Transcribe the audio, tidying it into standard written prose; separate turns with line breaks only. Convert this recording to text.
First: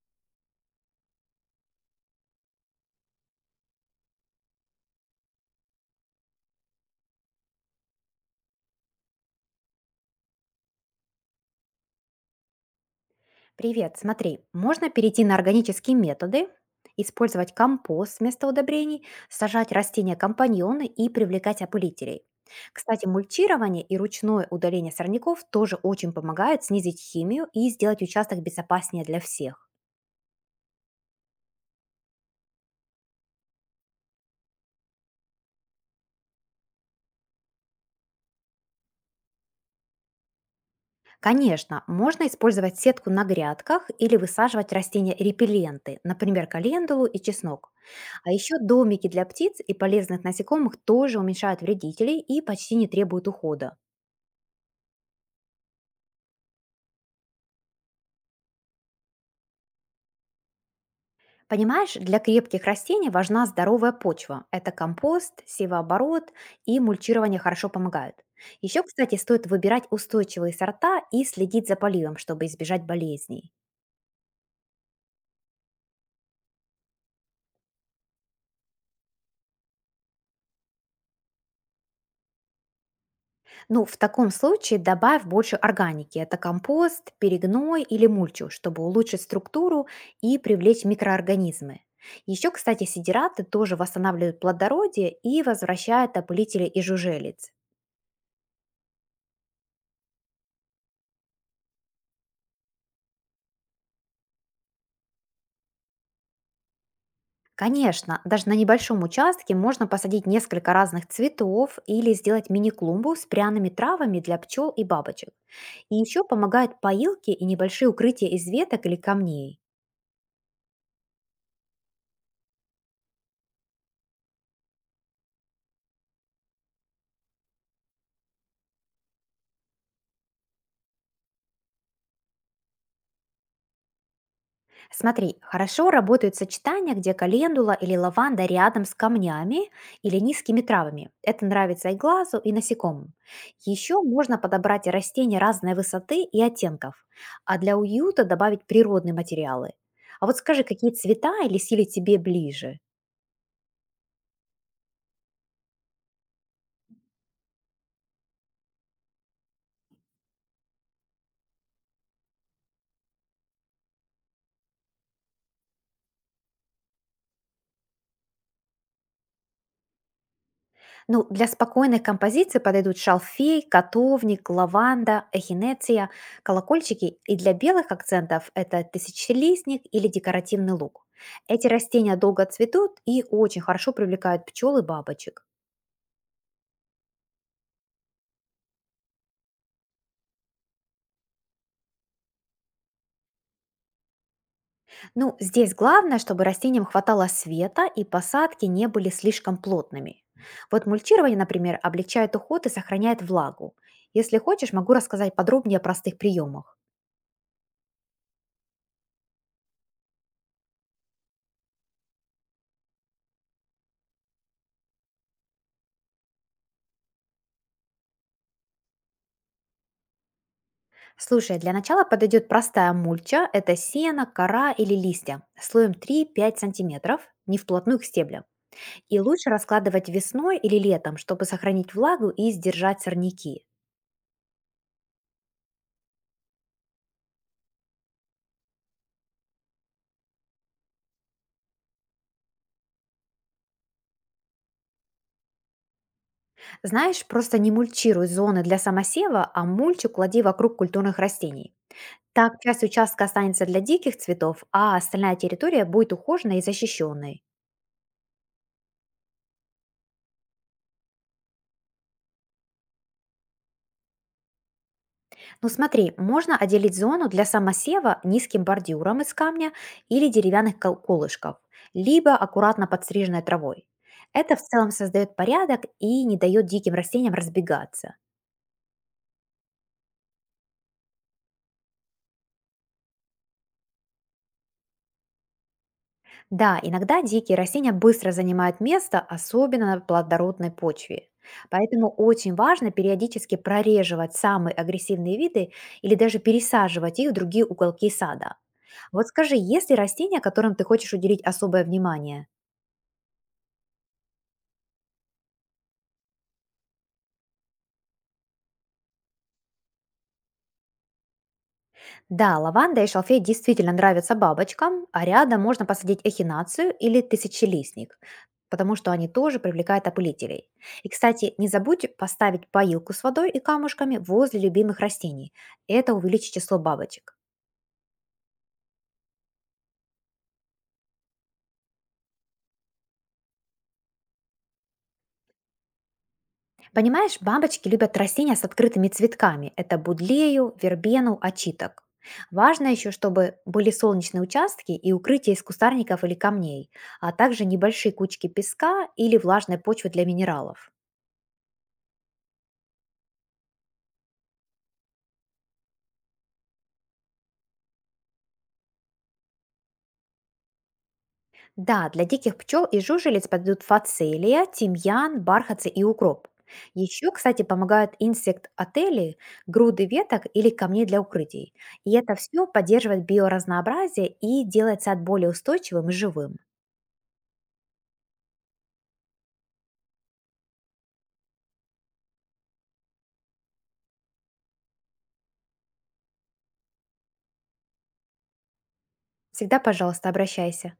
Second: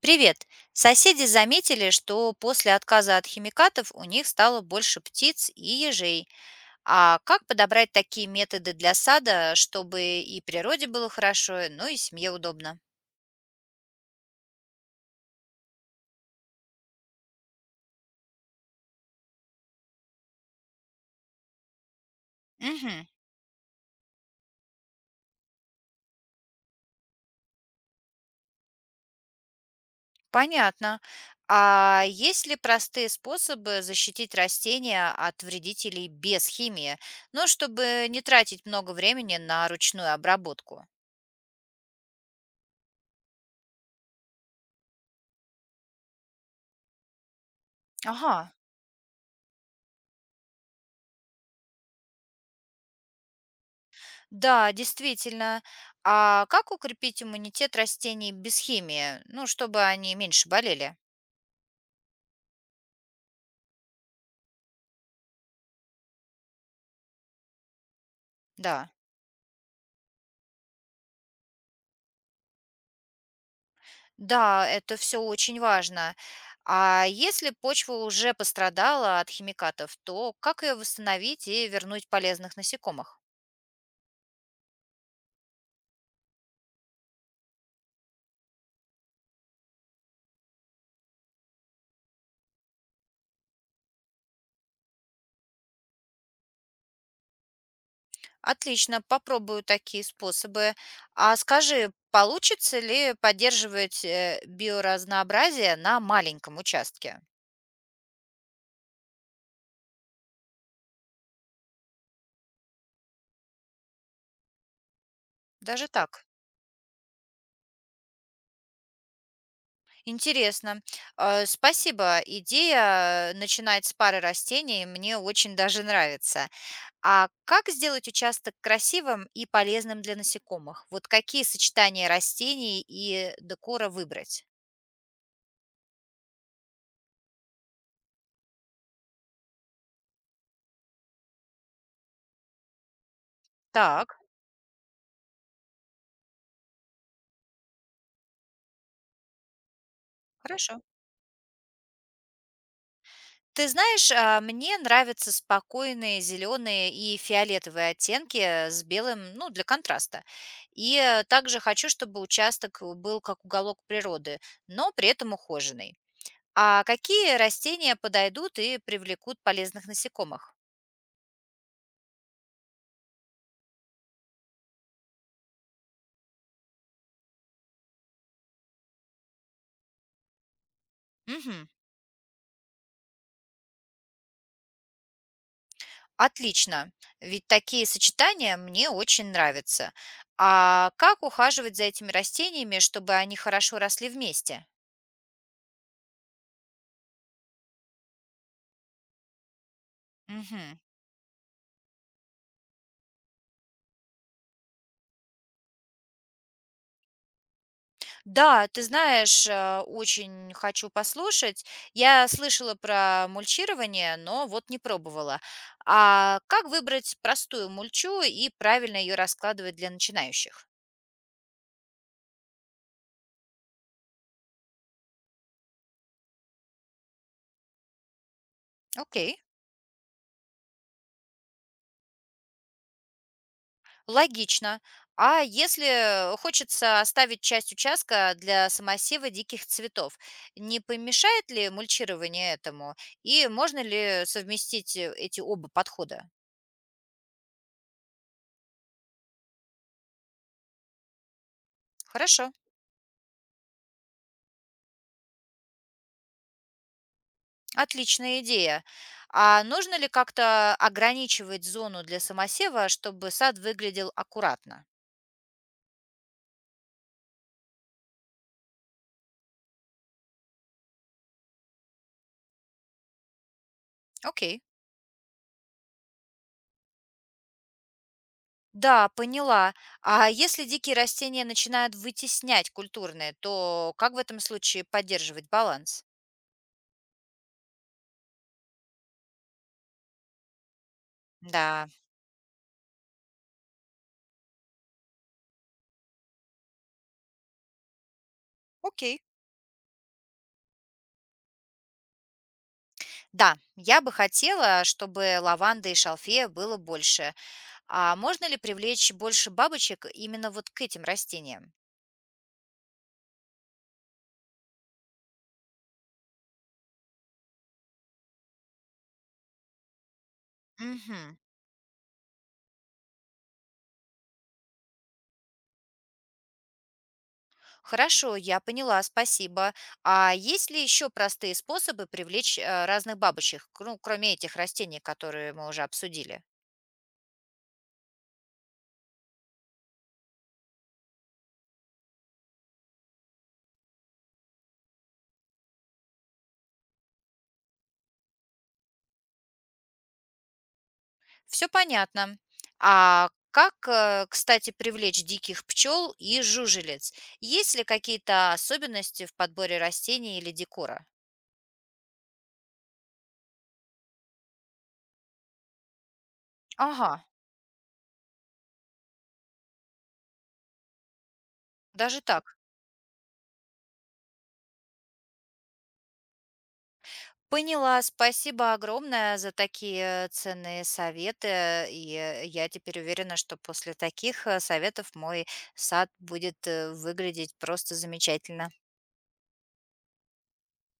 Привет! Соседи заметили, что после отказа от химикатов у них стало больше птиц и ежей. А как подобрать такие методы для сада, чтобы и природе было хорошо, ну и семье удобно?
Привет, смотри, можно перейти на органические методы, использовать компост вместо удобрений, сажать растения-компаньоны и привлекать опылителей. Кстати,
Мгм.
мульчирование и ручное удаление сорняков тоже очень помогает снизить химию и сделать участок безопаснее для всех.
Понятно. А есть ли простые способы защитить растения от вредителей без химии, но чтобы не тратить много времени на ручную обработку?
Конечно, можно использовать сетку на грядках или высаживать растения-репелленты, например, календулу и чеснок. А
Ага.
еще домики для птиц и полезных насекомых тоже уменьшают вредителей и почти не требуют ухода.
Да, действительно. А как укрепить иммунитет растений без химии? Ну, чтобы они меньше болели.
Понимаешь, для крепких растений важна здоровая почва. Это компост, севооборот и мульчирование хорошо помогают. Еще,
Да.
кстати, стоит выбирать устойчивые сорта и следить за поливом, чтобы избежать болезней.
Да, это все очень важно. А если почва уже пострадала от химикатов, то как ее восстановить и вернуть полезных насекомых?
Ну, в таком случае добавь больше органики. Это компост, перегной или мульчу, чтобы улучшить структуру и привлечь микроорганизмы. Еще, кстати, сидираты тоже восстанавливают плодородие и возвращают опылители и жужелиц.
Отлично, попробую такие способы. А скажи, получится ли поддерживать биоразнообразие на маленьком участке?
Конечно, даже на небольшом участке можно посадить несколько разных цветов или сделать мини-клумбу с пряными травами для пчел и бабочек.
Даже
И еще
так?
помогают поилки и небольшие укрытия из веток или камней.
Интересно. Спасибо. Идея начинать с пары растений мне очень даже нравится. А как сделать участок красивым и полезным для насекомых? Вот какие сочетания растений и декора выбрать?
Смотри, хорошо работают сочетания, где календула или лаванда рядом с камнями или низкими травами. Это нравится и глазу, и насекомым. Еще
Так,
можно подобрать и растения разной высоты и оттенков, а для уюта добавить природные материалы. А вот скажи,
хорошо.
какие цвета или стили тебе ближе?
Ты знаешь, мне нравятся спокойные зеленые и фиолетовые оттенки с белым, ну, для контраста. И также хочу, чтобы участок был как уголок природы, но при этом ухоженный. А какие растения подойдут и привлекут полезных насекомых?
Ну, для спокойной композиции подойдут шалфей, котовник, лаванда, эхинеция, колокольчики. И для белых акцентов это тысячелистник или декоративный лук. Эти
Мгм.
растения долго цветут и очень хорошо привлекают пчел и бабочек.
Отлично, ведь такие сочетания мне очень нравятся. А как ухаживать за этими растениями, чтобы они хорошо росли вместе?
Ну, здесь главное, чтобы растениям хватало света и посадки не были слишком плотными.
Мгм.
Вот мульчирование, например, облегчает уход и сохраняет влагу. Если хочешь, могу рассказать подробнее о простых приемах.
Да, ты знаешь, очень хочу послушать. Я слышала про мульчирование, но вот не пробовала. А как выбрать простую мульчу и правильно ее раскладывать для начинающих?
Слушай, для начала подойдет простая мульча — это сено, кора или листья, слоем 3-5 сантиметров, не вплотную к стеблям. И
Окей.
лучше раскладывать весной или летом, чтобы сохранить влагу и сдержать сорняки.
Логично. А если хочется оставить часть участка для самосева диких цветов, не помешает ли мульчирование этому? И можно ли совместить эти оба подхода?
Знаешь, просто не мульчируй зоны для самосева, а мульчу клади вокруг культурных растений.
Хорошо,
Так часть участка останется для диких цветов, а остальная территория будет ухоженной и защищенной.
отличная идея. А нужно ли как-то ограничивать зону для самосева, чтобы сад выглядел аккуратно?
Ну смотри, можно отделить зону для самосева низким бордюром из камня или деревянных колышков, либо аккуратно подстриженной травой. Это в
Окей.
целом создает порядок и не дает диким растениям разбегаться.
Да, поняла. А если дикие растения начинают вытеснять культурные, то как в этом случае поддерживать баланс?
Да, иногда дикие растения быстро занимают место, особенно на плодородной почве.
Да,
Поэтому очень важно периодически прореживать самые агрессивные виды или даже пересаживать их в другие уголки сада.
окей.
Вот скажи, есть ли растения, которым ты хочешь уделить особое внимание?
Да, я бы хотела, чтобы лаванды и шалфея было больше. А можно ли привлечь больше бабочек именно вот к этим растениям?
Да, лаванда и шалфей действительно нравятся бабочкам, а рядом можно посадить эхинацию или тысячелистник, потому что они тоже привлекают опылителей. И,
Мгм.
кстати, не забудь поставить поилку с водой и камушками возле любимых растений. Это увеличит число бабочек.
Хорошо, я поняла, спасибо. А есть ли еще простые способы привлечь разных бабочек, ну, кроме этих растений, которые мы уже обсудили?
Понимаешь, бабочки любят растения с открытыми цветками. Это будлею, вербену, очиток. Важно еще, чтобы были солнечные участки и укрытия из кустарников или камней, а также небольшие кучки песка или влажной почвы для минералов.
Все понятно. А как, кстати, привлечь диких пчел и жужелиц? Есть ли какие-то особенности в подборе растений или декора?
Да, для диких пчел и жужелиц подойдут фацелия, тимьян, бархатцы и укроп.
Ага,
Еще, кстати, помогают инсект-отели, груды веток или камней для укрытий. И
даже
это
так.
все поддерживает биоразнообразие и делает сад более устойчивым и живым.
Поняла. Спасибо огромное за такие ценные советы. И я теперь уверена, что после таких советов мой сад будет выглядеть просто замечательно.
Всегда, пожалуйста, обращайся.